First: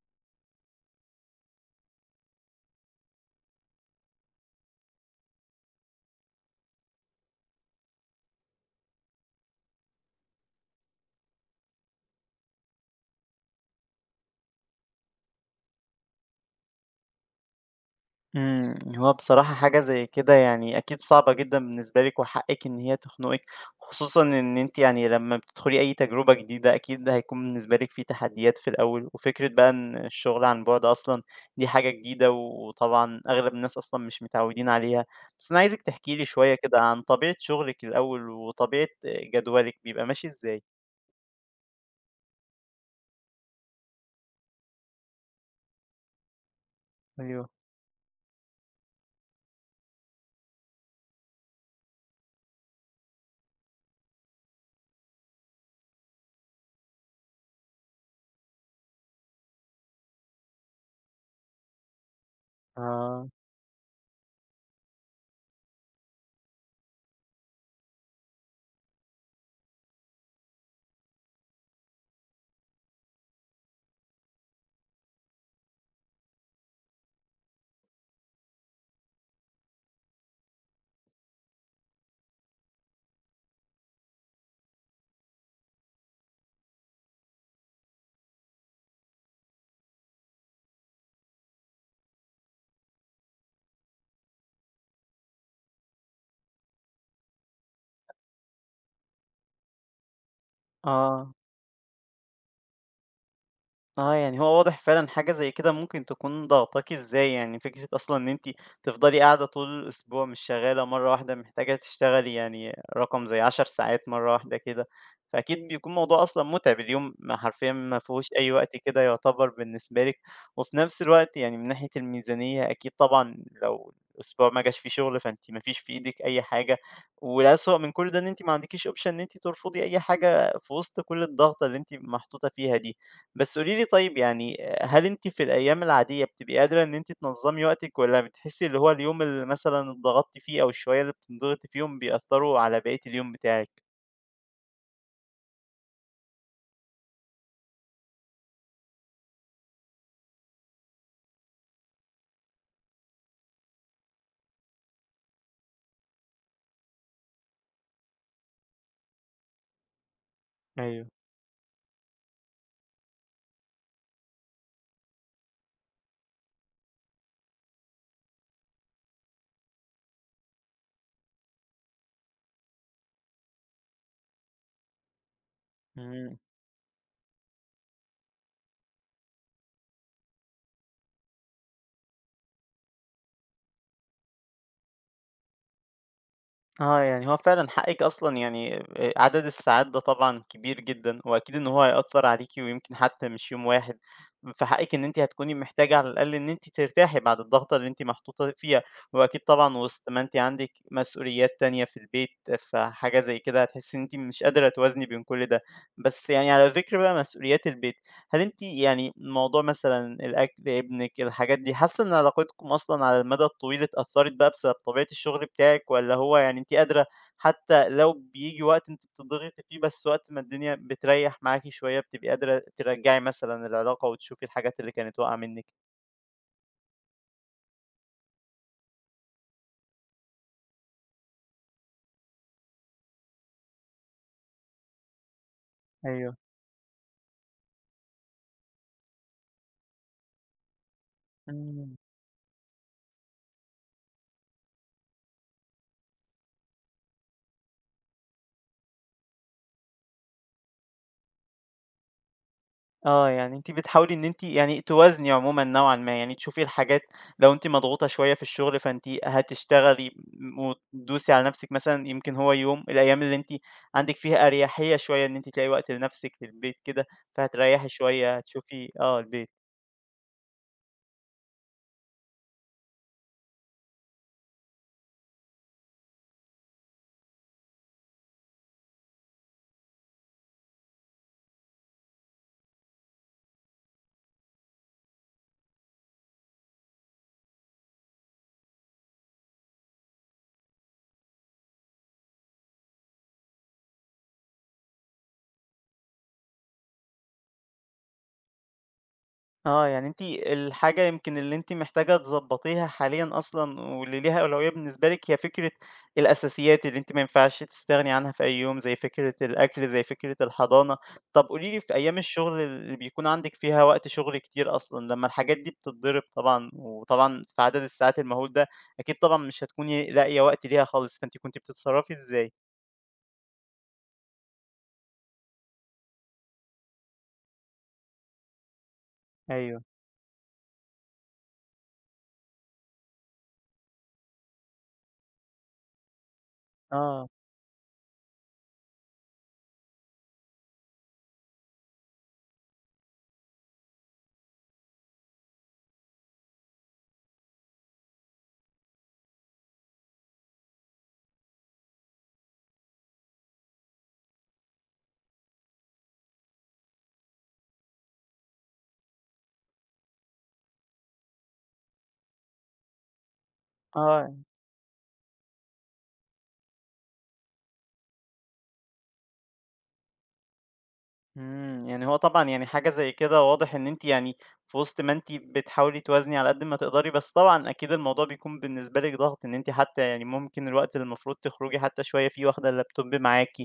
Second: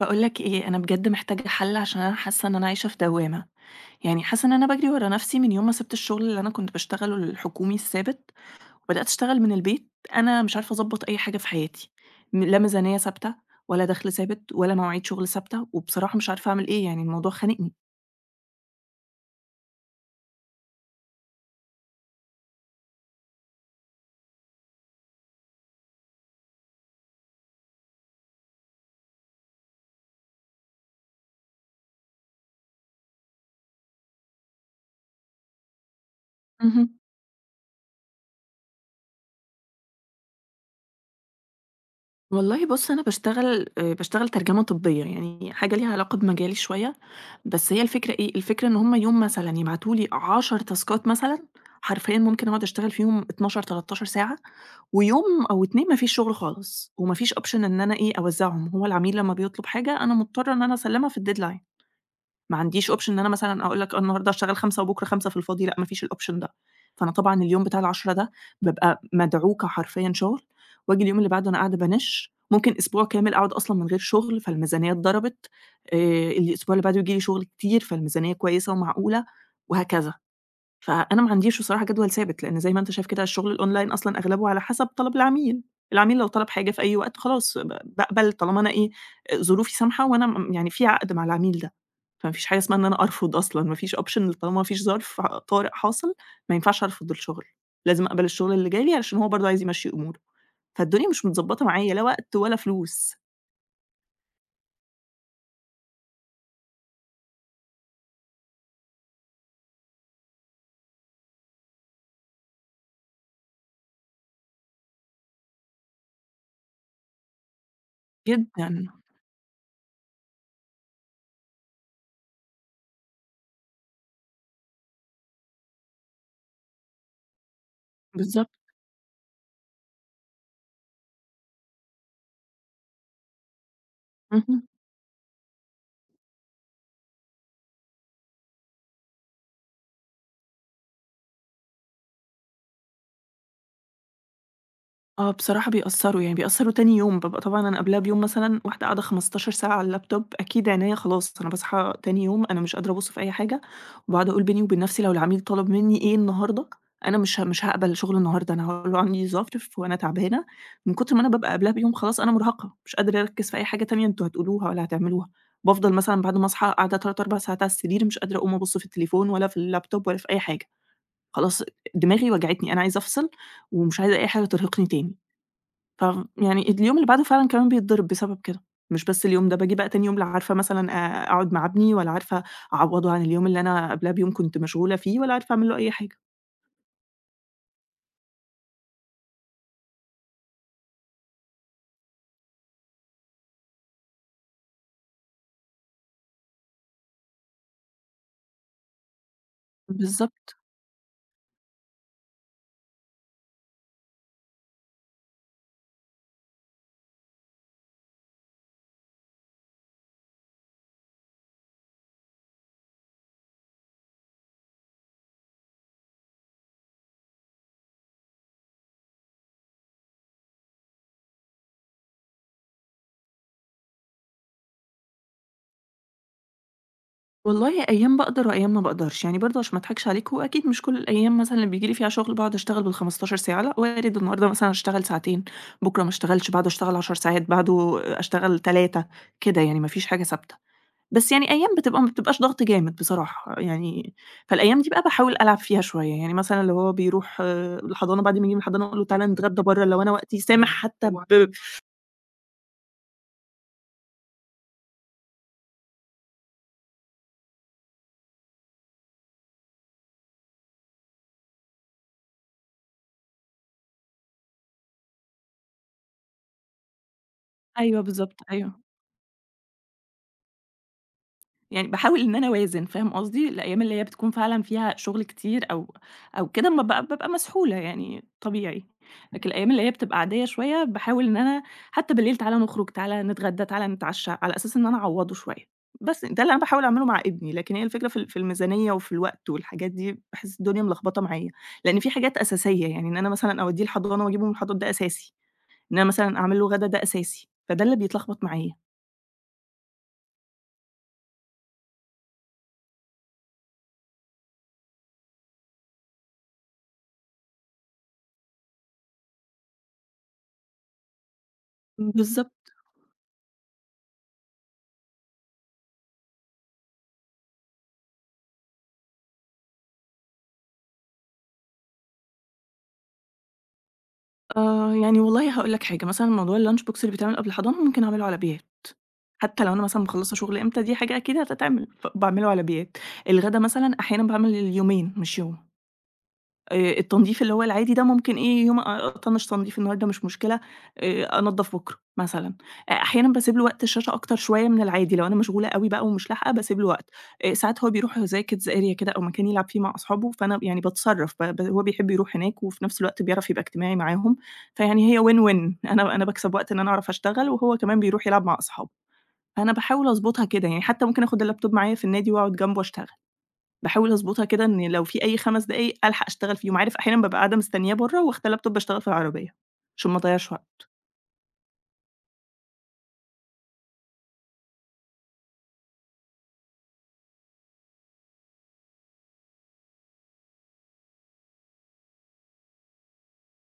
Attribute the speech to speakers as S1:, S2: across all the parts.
S1: باقول لك إيه، أنا بجد محتاجة حل عشان أنا حاسة إن أنا عايشة في دوّامة، يعني حاسة إن أنا باجري ورا نفسي من يوم ما سِبت الشغل اللي أنا كنت باشتغله الحكومي الثابت، وبدأت أشتغل من البيت، أنا مش عارفة أضبّط أي حاجة في حياتي، لا ميزانية ثابتة ولا دخل ثابت ولا مواعيد شغل ثابتة، وبصراحة مش عارفة أعمل إيه، يعني الموضوع خانقني.
S2: إمم، هو بصراحة حاجة زي كده يعني أكيد صعبة جدًا بالنسبة لِك، وحقِّك إن هي تخنقِك، خصوصًا إن أنتِ يعني لمّا بتدخلي أي تجربة جديدة أكيد ده هيكون بالنسبة لِك في تحديات في الأول، وفكرة بقى إن الشغل عن بُعد أصلًا دي حاجة جديدة، وطبعًا أغلب الناس أصلًا مش متعودين عليها. بس أنا عايزِك تحكي لي شوية كده
S1: اهم.
S2: عن طبيعة شغلِك الأول، وطبيعة جدولِك بيبقى ماشي إزاي؟
S1: والله بُص، أنا باشتغل ترجمة طبية، يعني حاجة ليها علاقة بمجالي شوية،
S2: أيوه،
S1: بس هي الفكرة إيه، الفكرة إن هم يوم مثلًا يبعتوا لي 10 تاسكات مثلًا، حرفيًا ممكن أقعد أشتغل فيهم 12، 13 ساعة، ويوم أو 2 ما فيش شغل خالص، وما فيش option إن أنا إيه أوزّعهم، هو العميل لمّا بيطلب حاجة أنا مضطرة إن أنا أسلّمها في الdeadline. ما عنديش option إن
S2: آه،
S1: أنا مثلًا أقول لك آه النهارده هاشتغل 5 وبُكرة 5 في الفاضي، لأ ما فيش الoption ده. فأنا طبعًا اليوم بتاع ال10 ده بابقى مدعوكة حرفيًا شغل، وآجي اليوم اللي بعده أنا قاعدة بانِش، ممكن أسبوع كامل أقعد أصلًا من غير شغل، فالميزانية اتضربت، آآ الأسبوع اللي بعده ييجي لي شغل كتير، فالميزانية كويسة ومعقولة وهكذا. فأنا ما عنديش بصراحة جدول ثابت، لإن زي ما أنت شايف كده الشغل الonline أصلًا أغلبه على حسب طلب العميل، العميل لو طلب حاجة في أي وقت خلاص باقبل طالما أنا إيه، ظروفي سامحة وأنا يعني في عقد مع العميل ده. فما فيش حاجة اسمها إن أنا أرفض أصلًا، ما فيش option طالما ما فيش ظرف طارئ حاصل، ما ينفعش أرفض الشغل، لازم أقبل الشغل اللي جالي علشان هو برضه عايز يمشّي أموره، فالدنيا مش
S2: آه.
S1: متضبّطة معايا لا وقت ولا فلوس،
S2: آه، يعني هو واضح فعلًا حاجة زي كده ممكن تكون ضاغطاكِ إزاي، يعني فكرة أصلًا إن أنتِ تفضلي قاعدة طول الأسبوع مش شغالة مرة واحدة محتاجة تشتغلي يعني رقم زي 10 ساعات مرة واحدة كده، فأكيد بيكون موضوع أصلًا مُتعب، اليوم ما حرفيًا ما فيهوش أي وقت
S1: جدًا،
S2: كده يعتبر بالنسبة لِك، وفي نفس الوقت يعني من ناحية الميزانية أكيد طبعًا لو الأسبوع ما جاش فيه شغل فأنتِ ما فيش في إيدِك أي حاجة، والأسوأ من كل ده إن أنتِ
S1: بالضبط،
S2: ما عندكيش option إن أنتِ ترفضي أي حاجة في وسط كل الضغطة اللي أنتِ محطوطة فيها دي. بس قولي لي طيب يعني
S1: اهم.
S2: هل أنتِ في الأيام العادية بتبقي قادرة إن أنتِ تنظّمي وقتِك والّا بتحسي اللي هو اليوم اللي مثلًا اتضغطتِ فيه أو الشوية اللي بتنضغطي فيهم بيأثّروا على بقية اليوم بتاعِك؟
S1: آه، بصراحة بيأثّروا، يعني بيأثّروا تاني يوم، بابقى طبعًا أنا قبلها بيوم مثلًا واحدة قاعدة 15 ساعة على اللابتوب، أكيد عينيّا خلاص أنا باصحى تاني يوم أنا مش قادرة أبُص في أي حاجة، وباقعد أقول بيني وبين نَفْسي لو العميل طلب منّي إيه النهارده، أنا مش هاقبل شغل النهارده، أنا هاقول له عندي ظرف وأنا تعبانة، من
S2: أيوه.
S1: كتر ما أنا بابقى قبلها بيوم خلاص أنا مُرهقة، مش قادرة أركّز في أي حاجة تانية أنتم هتقولوها ولا هتعملوها، بافضل مثلًا بعد ما أصحى قاعدة 3، 4 ساعات على السرير مش قادرة أقوم أبُص في التليفون ولا في اللابتوب ولا في أي حاجة، خلاص دماغي وجعتني، أنا عايزة أفصل ومش عايزة أي حاجة ترهقني تاني. ف
S2: إمم.
S1: يعني اليوم اللي بعده فعلًا كمان بيتضرب بسبب كده، مش بس اليوم ده، باجي بقى تاني يوم لا عارفة مثلًا أقعد مع ابني ولا عارفة أعوّضه عن اليوم اللي أنا قبلها بيوم كنت مشغولة فيه ولا عارفة أعمل له أي حاجة.
S2: آه، يعني هو فعلًا حقِّك أصلًا يعني عدد الساعات ده طبعًا كبير جدًا، وأكيد إن هو هيأثّر عليكِ ويمكن حتى مش يوم واحد، فحقِّك إن أنتِ هتكوني محتاجة على الأقل إن أنتِ ترتاحي بعد الضغطة اللي أنتِ محطوطة فيها، وأكيد طبعًا وسط ما أنتِ
S1: بالضبط.
S2: عندِك مسؤوليات تانية في البيت، فحاجة زي كده هتحسّي إن أنتِ مش قادرة توازني بين كل ده. بس يعني على ذكر بقى مسؤوليات البيت، هل أنتِ يعني موضوع مثلًا الأكل، ابنِك، الحاجات دي، حاسة إن علاقتكم أصلًا على المدى الطويل اتأثرت بقى بسبب طبيعة الشغل بتاعِك، والّا هو يعني أنتِ قادرة حتى لو بييجي وقت أنتِ بتضغطي فيه، بس وقت ما الدنيا بتريح معاكِ شوية بتبقي قادرة ترجعي مثلًا العلاقة وتشوفي الحاجات اللي كانت واقعة منِّك؟
S1: والله أيام باقدر وأيام ما باقدرش، يعني برضه عشان ما اضحكش عليك، هو أكيد مش كل الأيام مثلًا اللي بييجي لي فيها شغل باقعد أشتغل بال15 ساعة، لأ وارد النهارده مثلًا أشتغل ساعتين، بُكرة ما
S2: أيوه،
S1: اشتغلش، بعده أشتغل 10 ساعات، بعده أشتغل 3 كده يعني ما فيش حاجة ثابتة. بس يعني أيام
S2: إمم.
S1: بتبقى ما بتبقاش ضغط جامد بصراحة، يعني فالأيام دي بقى باحاول ألعب فيها شوية، يعني مثلًا لو هو بيروح الحضانة بعد ما ييجي من الحضانة أقول له تعالَ نتغدى برّه لو أنا وقتي سامح حتى وقتك.
S2: آه، يعني أنتِ بتحاولي إن أنتِ يعني توازني عمومًا نوعًا ما، يعني تشوفي الحاجات لو أنتِ مضغوطة شوية في الشغل فأنتِ هتشتغلي وتدوسي على نفسِك مثلًا يمكن هو يوم، الأيام اللي أنتِ عندِك فيها أريحية شوية إن أنتِ تلاقي وقت لنفسِك في البيت كده، فهتريحي
S1: أيوه
S2: شوية،
S1: بالضبط، أيوه.
S2: هتشوفي آه، البيت.
S1: يعني باحاول إن أنا أوازن، فاهم قصدي؟ الأيام اللي هي بتكون فعلًا فيها شغل كتير أو أو كده ما بابقى مسحولة يعني طبيعي، لكن الأيام اللي هي بتبقى عادية شوية باحاول إن أنا حتى بالليل تعالَ نخرج، تعالَ نتغدى، تعالَ نتعشى، على أساس إن أنا أعوّضه شوية، بس ده اللي أنا باحاول أعمله مع ابني، لكن هي الفكرة في في الميزانية وفي الوقت والحاجات دي، باحس الدنيا ملخبطة معايا، لإن في حاجات أساسية، يعني إن أنا مثلًا أودّيه الحضانة وأجيبه من الحضانة ده أساسي، إن أنا مثلًا أعمل له غدا ده أساسي، فده اللي بيتلخبط معايا.
S2: آه، يعني أنتِ الحاجة يمكن اللي أنتِ محتاجة تضبّطيها حاليًا أصلًا واللي ليها أولوية بالنسبة لِك هي فكرة الأساسيات اللي أنتِ ما ينفعش تستغني عنها في أي يوم، زي فكرة الأكل، زي فكرة الحضانة. طَب قولي لي في أيام الشغل
S1: بالضبط.
S2: اللي بيكون عندِك فيها وقت شغل كتير أصلًا، لمّا الحاجات دي بتتضرب طبعًا وطبعًا في عدد الساعات المهول ده، أكيد طبعًا مش هتكوني لاقية وقت ليها خالص، فأنتِ كنتِ بتتصرّفي إزاي؟
S1: آه، يعني والله هاقول لك حاجة، مثلًا موضوع الlunch box اللي بيتعمل قبل الحضانة ممكن أعمله على بيات، حتى لو
S2: أيوه،
S1: أنا مثلًا مخلّصة شغل إمتى دي حاجة أكيد هتتعمل، فباعمله على بيات. الغدا مثلًا أحيانًا باعمل اليومين مش يوم.
S2: آه،
S1: التنضيف اللي هو العادي ده ممكن إيه يوم أطنّش تنضيف النهارده مش مشكلة، أنضّف بُكرة مثلًا. أحيانًا باسيب له وقت الشاشة أكتر شوية من العادي، لو أنا مشغولة أوي بقى ومش لاحقة باسيب له وقت. ساعات هو بيروح زي kids area كده أو مكان يلعب فيه مع أصحابه، فأنا يعني باتصرّف، ب ب هو بيحب يروح هناك وفي نفس الوقت بيعرف يبقى اجتماعي معاهم، فيعني هي win win أنا باكسب وقت إن أنا أعرف أشتغل وهو كمان بيروح يلعب مع أصحابه، فأنا باحاول أضبطها كده يعني، حتى ممكن آخُد اللاب توب معايا في النادي وأقعد جنبه أشتغل. باحاول
S2: آه.
S1: أضبطها كده إن لو في أي 5 دقايق ألحق أشتغل فيهم، عارف أحيانًا بابقى قاعدة مستنياه برّه واخدة لاب توب أشتغل في العربية، عشان ما أضيّعش وقت.
S2: إمم، يعني هو طبعًا يعني حاجة زي كده واضح إن أنتِ يعني في وسط ما أنتِ بتحاولي توازني على قد ما تقدري، بس طبعًا أكيد الموضوع بيكون بالنسبة لِك ضغط إن أنتِ حتى يعني ممكن الوقت اللي المفروض تخرجي حتى شوية فيه واخدة اللابتوب معاكِ،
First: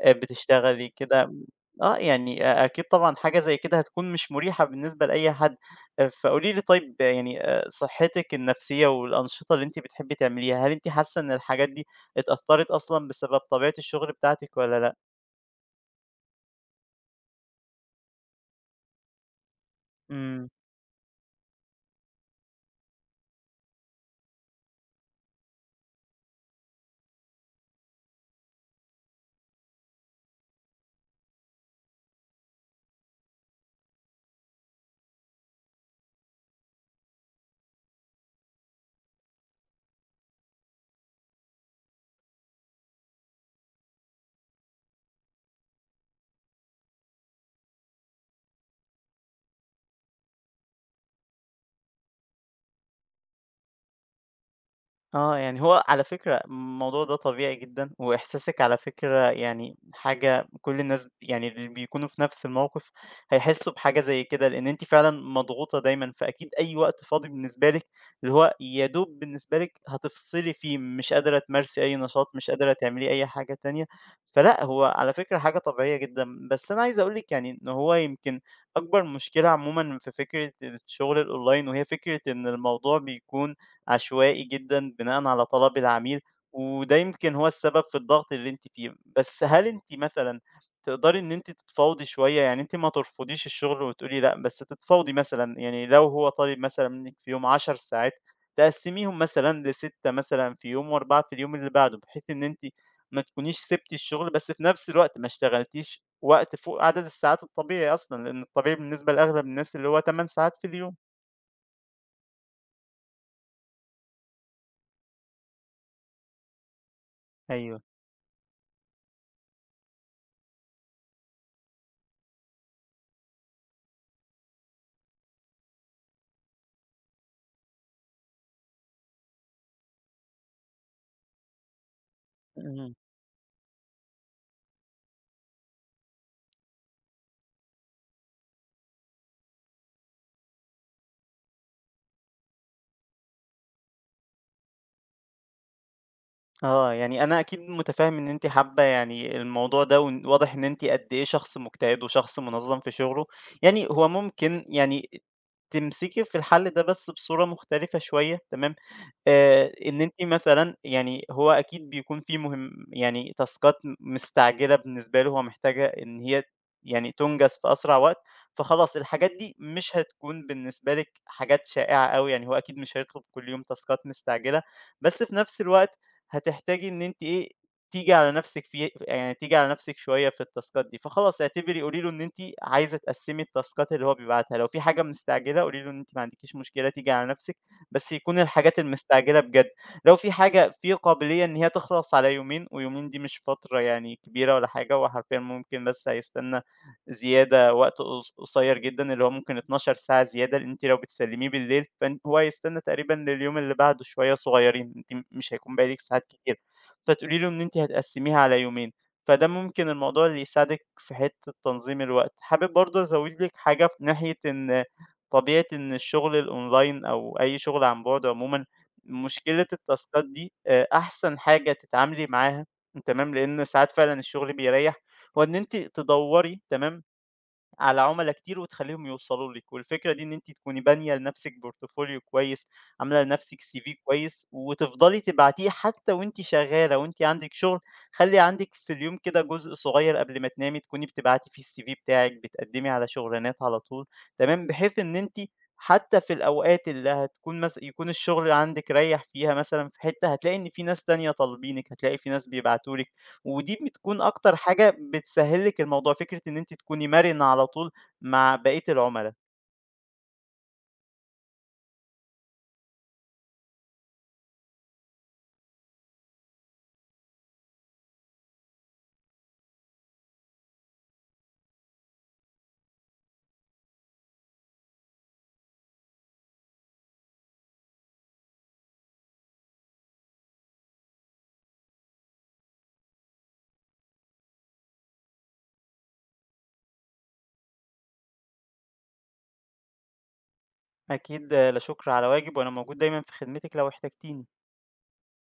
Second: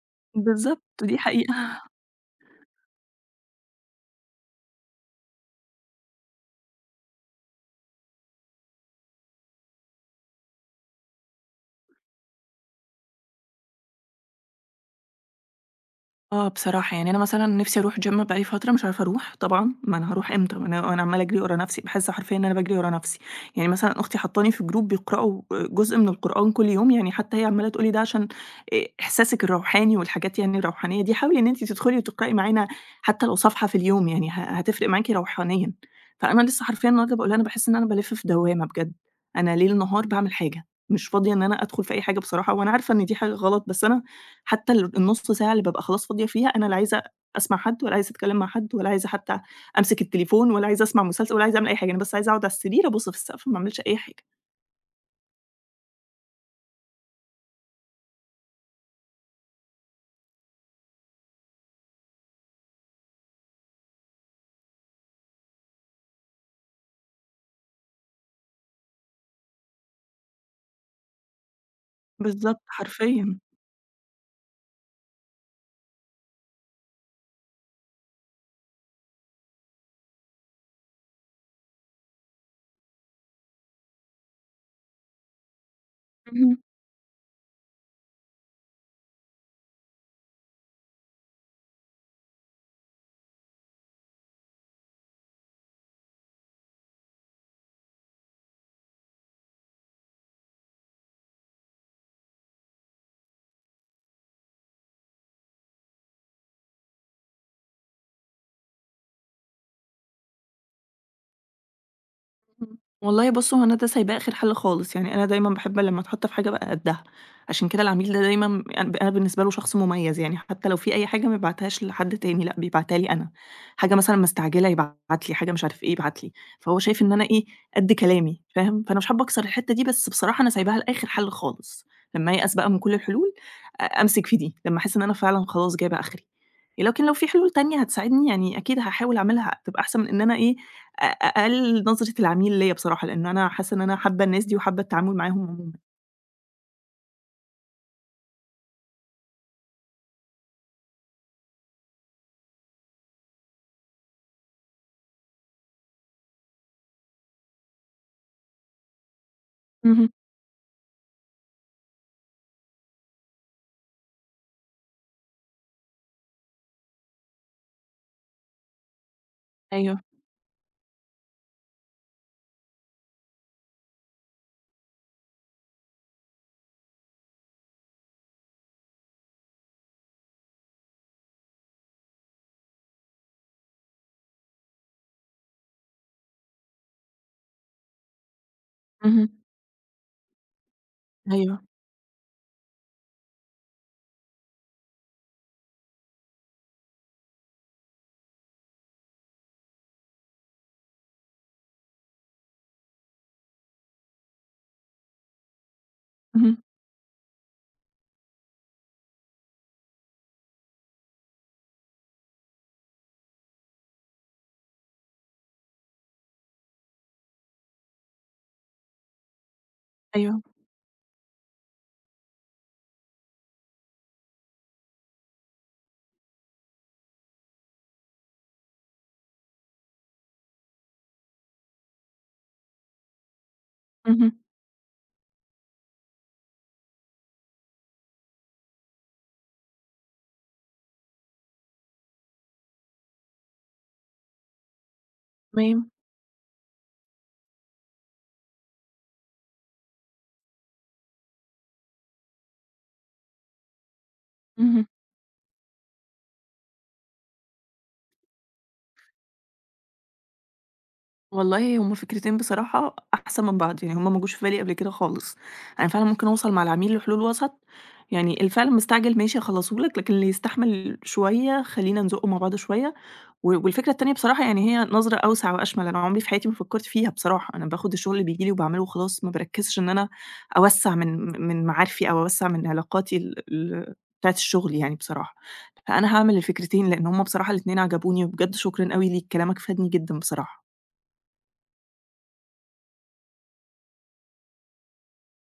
S1: بالضبط،
S2: بتشتغلي
S1: دي
S2: كده
S1: حقيقة.
S2: آه، يعني أكيد طبعًا حاجة زي كده هتكون مش مريحة بالنسبة لأي حد. فقولي لي طيب يعني صحتِك النفسية والأنشطة اللي أنتِ بتحبي تعمليها، هل أنتِ حاسة إن الحاجات دي اتأثرت أصلًا بسبب طبيعة الشغل بتاعتِك والّا لأ؟
S1: آه، بصراحة يعني أنا مثلًا نِفْسي أروح gym بقى لي فترة مش عارفة أروح طبعًا، ما أنا هاروح
S2: إمم.
S1: إمتى؟ ما أنا أنا عمّالة أجري ورا نَفْسي، باحس حرفيًا إن أنا باجري ورا نَفْسي، يعني مثلًا أختي حاطّاني في group بيقرأوا جزء من القرآن كل يوم، يعني حتى هي عمّالة تقول لي ده عشان إحساسِك الروحاني والحاجات يعني الروحانية دي، حاولي إن أنتِ تدخلي وتقرأي معانا حتى لو صفحة في اليوم، يعني هتفرق معاكِ روحانيًا. فأنا لسه حرفيًا النهارده باقول لها أنا باحس إن أنا بالِف في دوّامة بجد، أنا ليل نهار باعمل حاجة، مش فاضية إن أنا أدخل في أي حاجة بصراحة، وأنا عارفة إن دي حاجة غلط، بس أنا حتى ال النُص ساعة اللي بابقى خلاص فاضية فيها، أنا لا عايزة أسمع حد ولا عايزة أتكلم مع حد ولا عايزة حتى أمسك التليفون ولا عايزة أسمع مسلسل ولا عايزة أعمل أي حاجة، أنا بس عايزة أقعد على السرير أبُص في السقف ما أعملش أي حاجة.
S2: آه، يعني هو على فكرة الموضوع ده طبيعي جدًا، وإحساسِك على فكرة يعني حاجة كل الناس يعني اللي بيكونوا في نفس الموقف هيحسّوا بحاجة زي كده، لإن أنتِ فعلًا مضغوطة دايمًا، فأكيد أي وقت فاضي بالنسبة لِك اللي هو يا دوب بالنسبة لِك هتفصلي فيه، مش قادرة تمارسي أي نشاط، مش
S1: بالضبط،
S2: قادرة تعملي أي
S1: حرفيًا.
S2: حاجة تانية، فلأ هو على فكرة حاجة طبيعية جدًا. بس أنا عايز أقول لِك يعني إن هو يمكن أكبر مشكلة عمومًا في فكرة الشغل الأونلاين، وهي فكرة إن الموضوع بيكون عشوائي جدًا بناءً على طلب العميل،
S1: اهم.
S2: وده يمكن هو السبب في الضغط اللي أنتِ فيه. بس هل أنتِ مثلًا تقدري إن أنتِ تتفاوضي شوية؟ يعني أنتِ ما ترفضيش الشغل وتقولي لأ، بس تتفاوضي مثلًا، يعني لو هو طالب مثلًا منِّك في يوم 10 ساعات، تقسّميهم مثلًا ل6 مثلًا في يوم و4 في اليوم اللي بعده، بحيث إن أنتِ ما تكونيش سِبتِ الشغل، بس في نفس الوقت ما اشتغلتيش وقت فوق عدد الساعات الطبيعي أصلًا، لإن الطبيعي بالنسبة لأغلب الناس اللي هو 8 ساعات في اليوم.
S1: إمم. والله بُص، هو أنا ده سايباه آخر حل خالص، يعني أنا دايمًا باحب لمّا أتحط في حاجة أبقى قدّها، عشان
S2: أيوه.
S1: كده العميل ده دايمًا أن أنا بالنسبة له شخص مميز، يعني حتى لو في أي حاجة ما يبعتهاش لحد تاني، لأ بيبعتها لي أنا، حاجة مثلًا مستعجلة يبعت لي، حاجة مش عارف إيه يبعت لي، فهو شايف إن أنا إيه، قد كلامي، فاهم؟ فأنا مش حابة أكسر الحتة دي، بس بصراحة أنا سايباها لآخر حل خالص، لمّا أيأس بقى من
S2: اهم.
S1: كل الحلول أمسك في دي، لمّا أحس إن أنا فعلًا خلاص جايبة آخري، لكن لو في حلول تانية هتساعدني يعني أكيد هاحاول أعملها، تبقى أحسن من إن أنا إيه، أقل نظرة العميل ليّا بصراحة، لإن أنا حاسة إن أنا حابة الناس دي وحابة التعامل معاهم عمومًا.
S2: آه، يعني أنا أكيد متفهم إن أنتِ حابة يعني الموضوع ده، وإن واضح إن أنتِ قد إيه شخص مجتهد وشخص منظم في شغله، يعني هو ممكن يعني تمسكي في الحل ده بس بصورة مختلفة شوية تمام، إن
S1: اهم،
S2: أنتِ مثلًا يعني هو أكيد بيكون في مهم يعني تاسكات مستعجلة بالنسبة له، هو محتاجة إن هي يعني تُنجز في أسرع وقت، فخلاص الحاجات دي مش
S1: أيوه،
S2: هتكون بالنسبة لِك حاجات شائعة أوي، يعني هو أكيد مش هيطلب كل يوم تاسكات مستعجلة، بس في نفس الوقت هتحتاجي إن أنتِ إيه، تيجي على نفسِك في يعني تيجي على نفسِك شوية في التاسكات دي، فخلاص اعتبري قولي له إن أنتِ عايزة تقسّمي التاسكات اللي هو بيبعتها، لو في حاجة مستعجلة قولي له إن أنتِ ما عندكيش مشكلة تيجي على نفسِك، بس يكون الحاجات
S1: اهم،
S2: المستعجلة بجد، لو في حاجة في قابلية إن
S1: أيوه،
S2: هي تخلص على يومين، ويومين دي مش فترة يعني كبيرة ولا حاجة، هو حرفيًا ممكن بس هيستنى زيادة، وقت قصيّر جدًا اللي هو ممكن 12 ساعة زيادة، لإن أنتِ لو بتسلّميه بالليل فن هو هيستنى تقريبًا لليوم اللي بعده شوية صغيّرين، أنتِ مش هيكون بقى لِك ساعات كتيرة،
S1: اهم،
S2: فتقولي له إن أنتِ هتقسّميها على يومين، فده ممكن الموضوع اللي يساعدِك في حتّة تنظيم الوقت. حابب برضه أزوّد لِك حاجة في ناحية إن طبيعة إن الشغل الOnline أو أي شغل عن بُعد عمومًا، مشكلة التاسكات
S1: أيوه،
S2: دي أحسن حاجة تتعاملي معاها تمام، لإن ساعات فعلًا الشغل بيريّح، هو إن أنتِ تدوّري تمام على عُملا كتير وتخلّيهم يوصلوا لِك، والفكرة دي إن أنتِ تكوني بانية لنفسِك portfolio كويس، عاملة لنفسِك CV
S1: اهم،
S2: كويس، وتفضلي تبعتيه حتى وأنتِ شغالة وأنتِ عندِك شغل، خلّي عندِك في اليوم كده جزء صغير قبل ما تنامي تكوني بتبعتي فيه الCV بتاعِك، بتقدّمي على شغلانات على طول، تمام، بحيث إن أنتِ
S1: تمام،
S2: حتى في الأوقات اللي هتكون يكون الشغل عندِك ريّح فيها مثلًا في حتة، هتلاقي إن في ناس تانية طالبينِك، هتلاقي في ناس بيبعتوا لِك. ودي بتكون أكتر
S1: اهم.
S2: حاجة بتسهّل لِك الموضوع، فكرة إن أنتِ تكوني مرنة على طول مع بقية العُملا.
S1: والله هُم فكرتين بصراحة أحسن من بعض، يعني هُم ما جوش في بالي قبل كده خالص. أنا فعلًا ممكن أوصل مع العميل لحلول وسط، يعني اللي فعلًا مستعجل ماشي هاخلّصه لك، لكن اللي يستحمل شوية خلّينا نزقه مع بعض شوية. والفكرة التانية بصراحة يعني هي نظرة أوسع وأشمل، أنا عمري في حياتي ما فكّرت فيها بصراحة، أنا باخد الشغل اللي بييجي لي وباعمله وخلاص، ما باركّزش إن أنا أوسّع من معارفي أو أوسّع من علاقاتي ال ال بتاعة الشغل يعني بصراحة، فأنا هاعمل الفكرتين لإن هُم بصراحة الاتنين عجبوني، وبجد شكرًا أوي ليك، كلامك فادني جدًا بصراحة.
S2: أكيد لا شُكر على واجب، وأنا موجود دايمًا في خدمتِك لو احتجتيني.